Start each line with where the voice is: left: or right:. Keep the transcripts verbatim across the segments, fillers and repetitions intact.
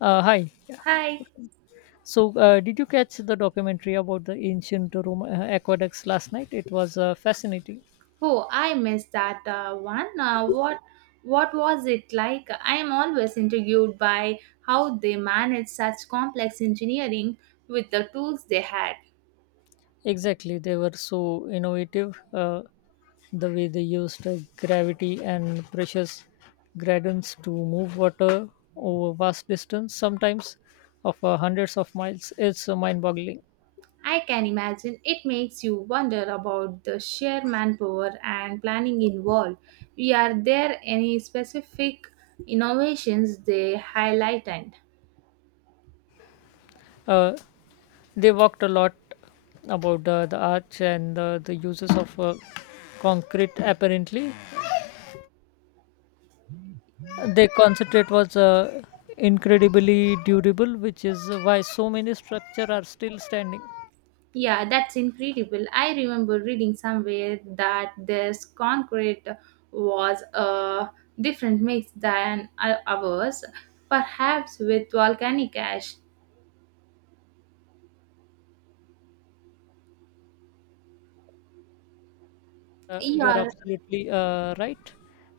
left: Uh, hi.
right: Hi.
left: So, uh, did you catch the documentary about the ancient Rome uh, aqueducts last night? It was uh, fascinating.
right: Oh, I missed that uh, one. Uh, what what was it like? I am always intrigued by how they managed such complex engineering with the tools they had.
left: Exactly. They were so innovative, uh, the way they used uh, gravity and precious gradients to move water over vast distance, sometimes of uh, hundreds of miles. It's uh, mind boggling.
right: I can imagine it makes you wonder about the sheer manpower and planning involved. Are there any specific innovations they highlighted?
left: Uh, they walked a lot about uh, the arch and uh, the uses of uh, concrete, apparently. Their concentrate was uh, incredibly durable, which is why so many structures are still standing.
right: Yeah, that's incredible. I remember reading somewhere that this concrete was a different mix than o- ours, perhaps with volcanic ash.
left: Uh, you're
right: Yeah,
left: absolutely uh, right.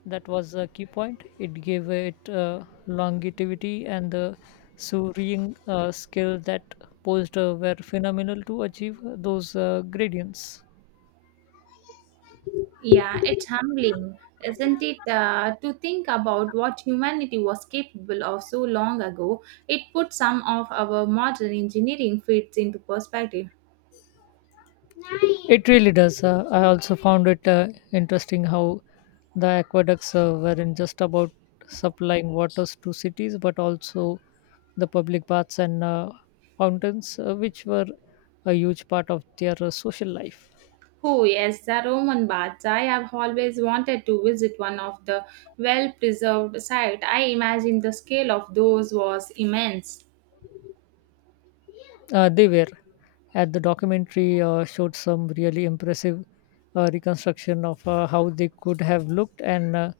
left: That was a key point. It gave it uh, longevity, and the surveying uh, skill that posed uh, were phenomenal to achieve those uh, gradients.
right: yeah, it's humbling, isn't it, uh, to think about what humanity was capable of so long ago? It puts some of our modern engineering feats into perspective.
left: It really does. Uh, I also found it uh, interesting how the aqueducts uh, weren't just about supplying waters to cities, but also the public baths and uh, fountains, uh, which were a huge part of their uh, social life.
right: Oh, yes, the Roman baths. I have always wanted to visit one of the well preserved sites. I imagine the scale of those was immense.
left: Uh, they were. At the documentary uh, showed some really impressive uh, reconstruction of uh, how they could have looked and uh,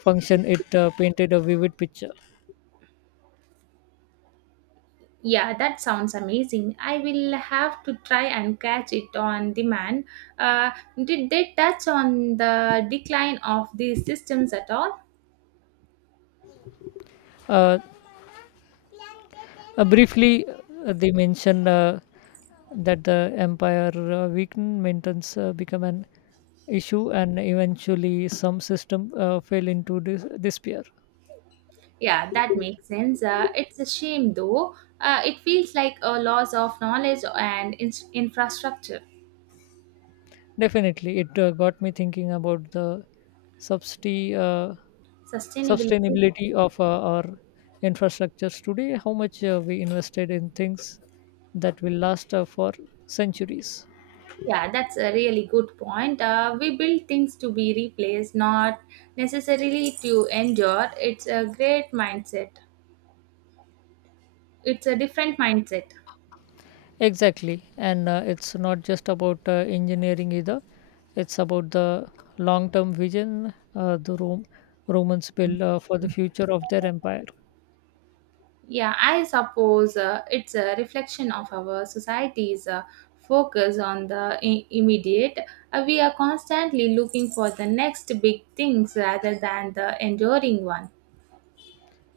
left: function. It uh, painted a vivid picture.
right: Yeah, that sounds amazing. I will have to try and catch it on demand. Uh, did they touch on the decline of these systems at all?
left: Uh, Uh, briefly, uh, they mention uh, that the empire uh, weak maintenance uh, become an issue, and eventually some system uh, fell into dis- despair.
right: Yeah, that makes sense. Uh, it's a shame though. Uh, it feels like a loss of knowledge and in- infrastructure.
left: Definitely, it uh, got me thinking about the substi- uh,
right: Sustainability.
left: sustainability of uh, our infrastructures today. How much uh, we invested in things that will last uh, for centuries.
right: Yeah, that's a really good point. Uh, we build things to be replaced, not necessarily to endure. It's a great mindset. It's a different mindset.
left: Exactly, and uh, it's not just about uh, engineering either. It's about the long-term vision uh, the Rome, Romans built uh, for the future of their empire.
right: Yeah, I suppose uh, it's a reflection of our society's uh, focus on the I- immediate. Uh, we are constantly looking for the next big things rather than the enduring one.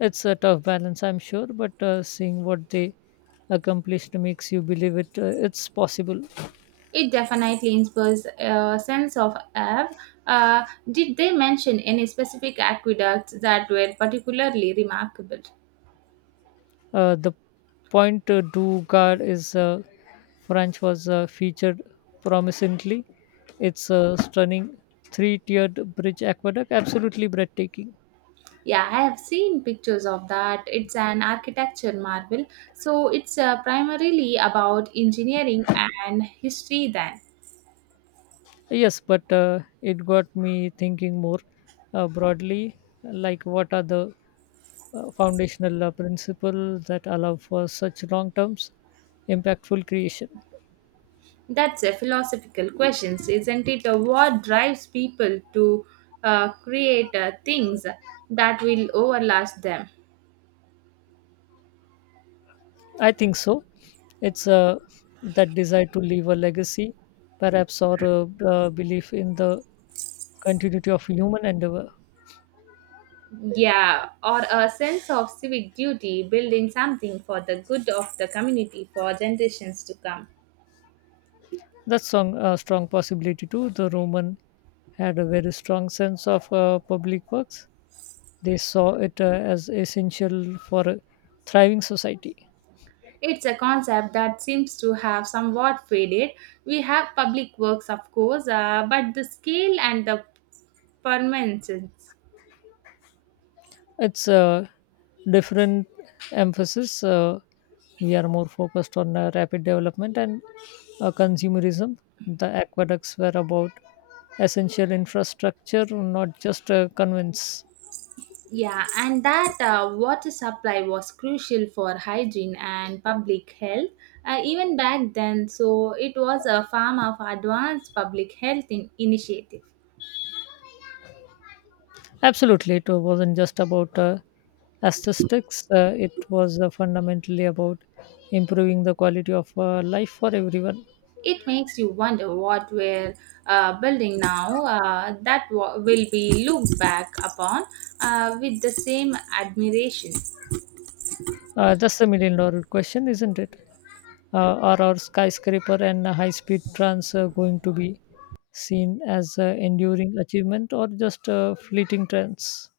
left: It's a tough balance, I'm sure, but uh, seeing what they accomplished makes you believe it. Uh, it's possible.
right: It definitely inspires a sense of awe. Uh, did they mention any specific aqueducts that were particularly remarkable?
left: Uh, The point uh, du Gard is uh, French was uh, featured promisingly. It's a stunning three-tiered bridge aqueduct, absolutely breathtaking.
right: Yeah, I have seen pictures of that. It's an architecture marvel. So it's uh, primarily about engineering and history then.
left: Yes, but uh, it got me thinking more uh, broadly, like what are the uh, foundational uh, principles that allow for such long-term, impactful creation?
right: That's a philosophical question, isn't it? Uh, What drives people to uh, create uh, things that will overlast them?
left: I think so. It's uh, that desire to leave a legacy, perhaps, or a, uh belief in the continuity of human endeavor.
right: Yeah, or a sense of civic duty, building something for the good of the community for generations to come.
left: That's strong, uh, strong possibility too. The Roman had a very strong sense of uh, public works. They saw it uh, as essential for a thriving society.
right: It's a concept that seems to have somewhat faded. We have public works, of course, uh, but the scale and the permanence.
left: It's a different emphasis. Uh, we are more focused on uh, rapid development and uh, consumerism. The aqueducts were about essential infrastructure, not just uh, convince.
right: Yeah, and that uh, water supply was crucial for hygiene and public health uh, even back then. So it was a form of advanced public health in- initiative.
left: Absolutely, it wasn't just about uh, aesthetics. Uh, it was uh, fundamentally about improving the quality of uh, life for everyone.
right: It makes you wonder what we're uh, building now uh, that wa will be looked back upon uh, with the same admiration.
left: Uh, that's the million dollar question, isn't it? Uh, or our skyscraper and high speed trans uh, going to be seen as uh, enduring achievement or just uh, fleeting trends?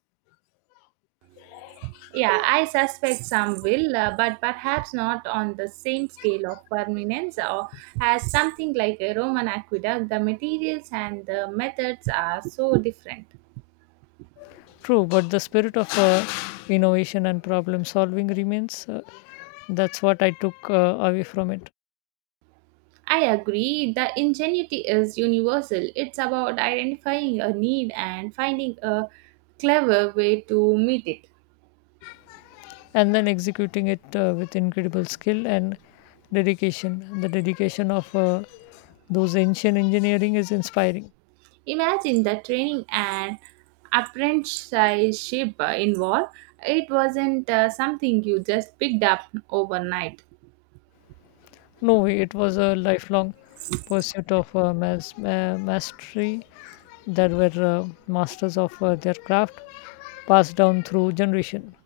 right: Yeah, I suspect some will, uh, but perhaps not on the same scale of permanence or as something like a Roman aqueduct. The materials and the methods are so different.
left: True, but the spirit of uh, innovation and problem solving remains. Uh, that's what I took uh, away from it.
right: I agree. The ingenuity is universal. It's about identifying a need and finding a clever way to meet it.
left: And then executing it uh, with incredible skill and dedication. The dedication of uh, those ancient engineering is inspiring.
right: Imagine the training and apprenticeship involved. It wasn't uh, something you just picked up overnight.
left: No, it was a lifelong pursuit of uh, mas- ma- mastery. That were uh, masters of uh, their craft, passed down through generation.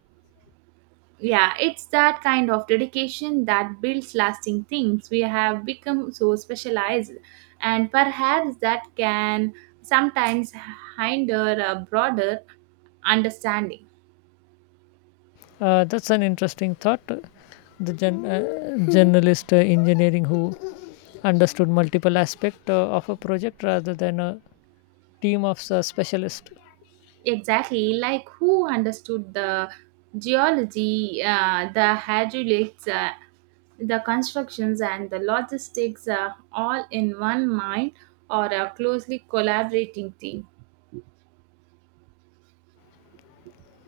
right: Yeah, it's that kind of dedication that builds lasting things. We have become so specialized, and perhaps that can sometimes hinder a broader understanding.
left: Uh, that's an interesting thought. The gen- uh, journalist uh, engineering who understood multiple aspects uh, of a project rather than a team of uh, specialists.
right: Exactly, like who understood the geology, uh, the hydraulics, uh, the constructions and the logistics are all in one mind or a closely collaborating team.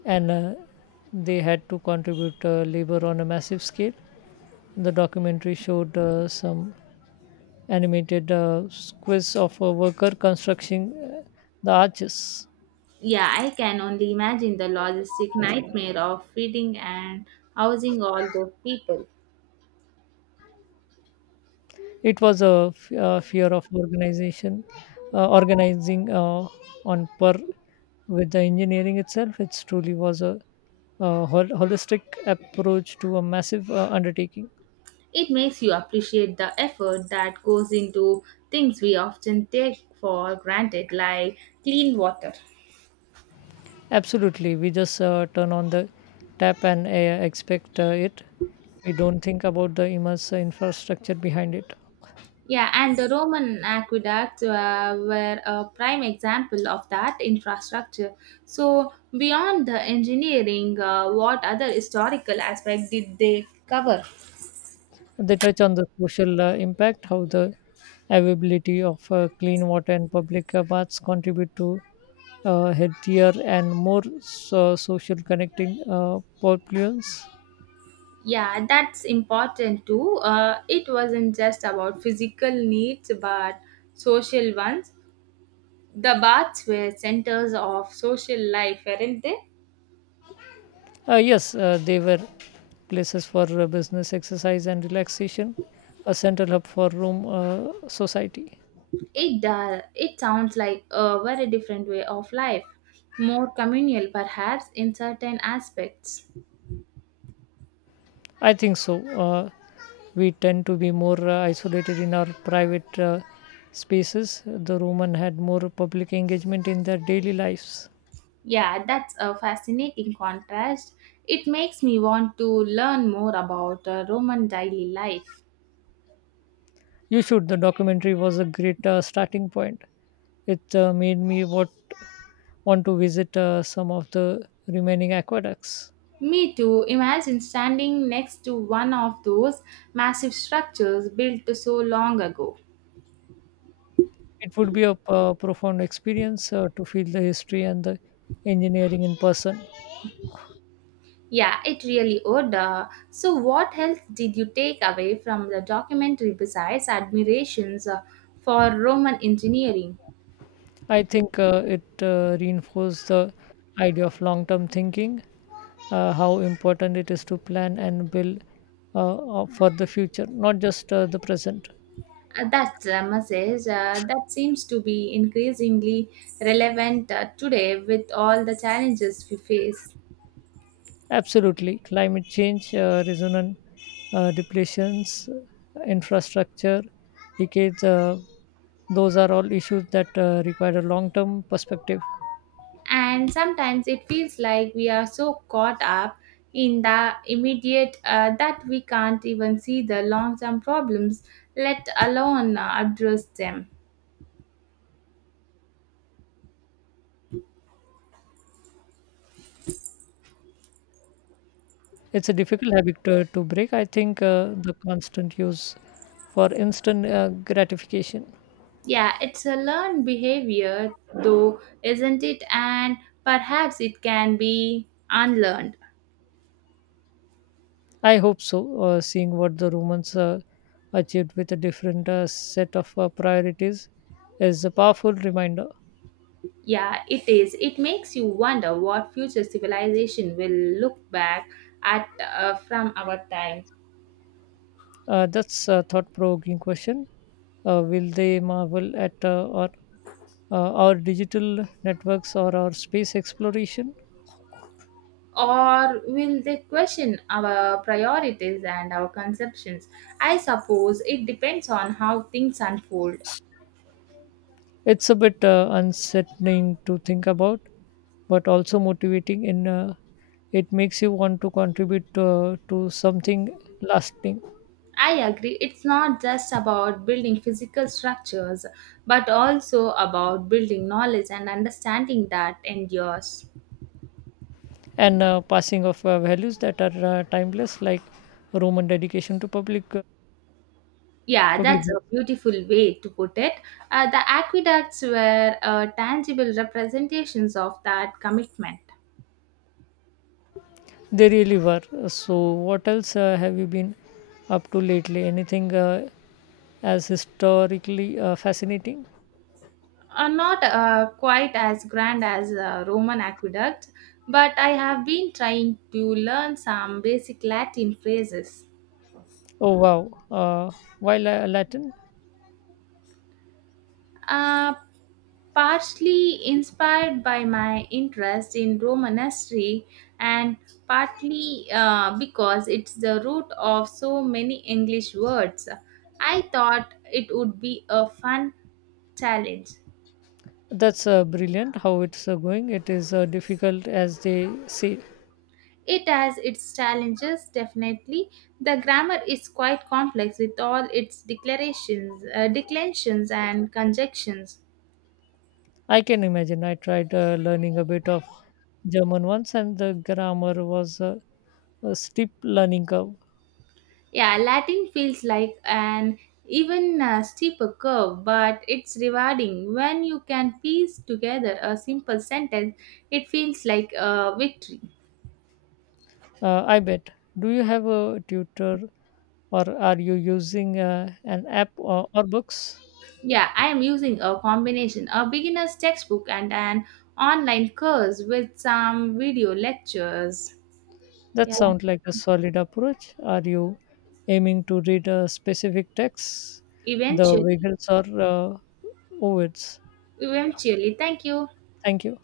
left: And uh, they had to contribute uh, labor on a massive scale. The documentary showed uh, some animated uh, squiz of a worker constructing uh, the arches.
right: Yeah, I can only imagine the logistic nightmare of feeding and housing all those people.
left: It was a f- a fear of organization, uh, organizing uh, on par with the engineering itself. It truly was a, uh hol- holistic approach to a massive uh, undertaking.
right: It makes you appreciate the effort that goes into things we often take for granted, like clean water.
left: Absolutely, we just uh, turn on the tap and uh, expect uh, it. We don't think about the immense infrastructure behind it.
right: Yeah, and the Roman aqueducts uh, were a prime example of that infrastructure. So, beyond the engineering, uh, what other historical aspect did they cover?
left: They touch on the social uh, impact, how the availability of uh, clean water and public uh, baths contribute to uh, healthier and more so- social connecting uh, populations.
right: Yeah, that's important too. Uh, it wasn't just about physical needs but social ones. The baths were centers of social life, weren't they?
left: Uh, yes, uh, they were places for uh, business, exercise, and relaxation, a central hub for room uh, society.
right: It does. It sounds like a very different way of life, more communal perhaps in certain aspects.
left: I think so. Uh, we tend to be more uh, isolated in our private uh, spaces. The Roman had more public engagement in their daily lives.
right: Yeah, that's a fascinating contrast. It makes me want to learn more about uh, Roman daily life.
left: You should. The documentary was a great uh, starting point. It uh, made me what want to visit uh, some of the remaining aqueducts.
right: Me too. Imagine standing next to one of those massive structures built so long ago.
left: It would be a uh, profound experience uh, to feel the history and the engineering in person.
right: Yeah, it really would. Uh, so, what else did you take away from the documentary besides admirations uh, for Roman engineering?
left: I think uh, it uh, reinforced the idea of long-term thinking, uh, how important it is to plan and build uh, uh, for the future, not just uh, the present.
right: Uh, that uh, message uh, that seems to be increasingly relevant uh, today with all the challenges we face.
left: Absolutely. Climate change, uh, resonant uh, depletions, uh, infrastructure decades, uh, those are all issues that uh, require a long term perspective.
right: And sometimes it feels like we are so caught up in the immediate uh, that we can't even see the long term problems, let alone uh, address them.
left: It's a difficult habit to, to break. I think uh, the constant use for instant uh, gratification.
right: Yeah, it's a learned behavior though, isn't it? And perhaps it can be unlearned.
left: I hope so. Uh, seeing what the Romans uh, achieved with a different uh, set of uh, priorities is a powerful reminder.
right: Yeah, it is. It makes you wonder what future civilization will look back at uh, from our time.
left: Uh, that's a thought-provoking question. Uh, will they marvel at uh, our, uh, our digital networks or our space exploration?
right: Or will they question our priorities and our conceptions? I suppose it depends on how things unfold.
left: It's a bit uh, unsettling to think about, but also motivating. In uh, It makes you want to contribute uh, to something lasting,
right: I agree, it's not just about building physical structures, but also about building knowledge and understanding that endures.
left: and uh, passing of uh, values that are uh, timeless, like Roman dedication to public uh,
right: Yeah,
left: public.
right: that's a beautiful way to put it. Uh, the aqueducts were uh, tangible representations of that commitment.
left: They really were. So, what else uh, have you been up to lately? Anything uh, as historically uh, fascinating?
right: Are not uh, quite as grand as uh, Roman aqueduct, but I have been trying to learn some basic Latin phrases.
left: Oh, wow. Uh, why La- Latin?
right: Uh, Partly inspired by my interest in Roman history, and partly uh, because it's the root of so many English words, I thought it would be a fun challenge.
left: That's uh, brilliant. How it's uh, going. It is uh, difficult, as they say.
right: It has its challenges, definitely. The grammar is quite complex with all its declarations, uh, declensions, and conjunctions.
left: I can imagine. I tried uh, learning a bit of German once, and the grammar was uh, a steep learning curve.
right: Yeah, Latin feels like an even uh, steeper curve, but it's rewarding. When you can piece together a simple sentence, it feels like a victory.
left: Uh, I bet. Do you have a tutor, or are you using uh, an app or, or books?
right: Yeah, I am using a combination, a beginner's textbook and an online course with some video lectures.
left: That
right: Yeah,
left: sounds like a solid approach. Are you aiming to read a specific text, the
right: eventually.
left: Wiggles or uh, Ovids?
right: Eventually. Thank you.
left: Thank you.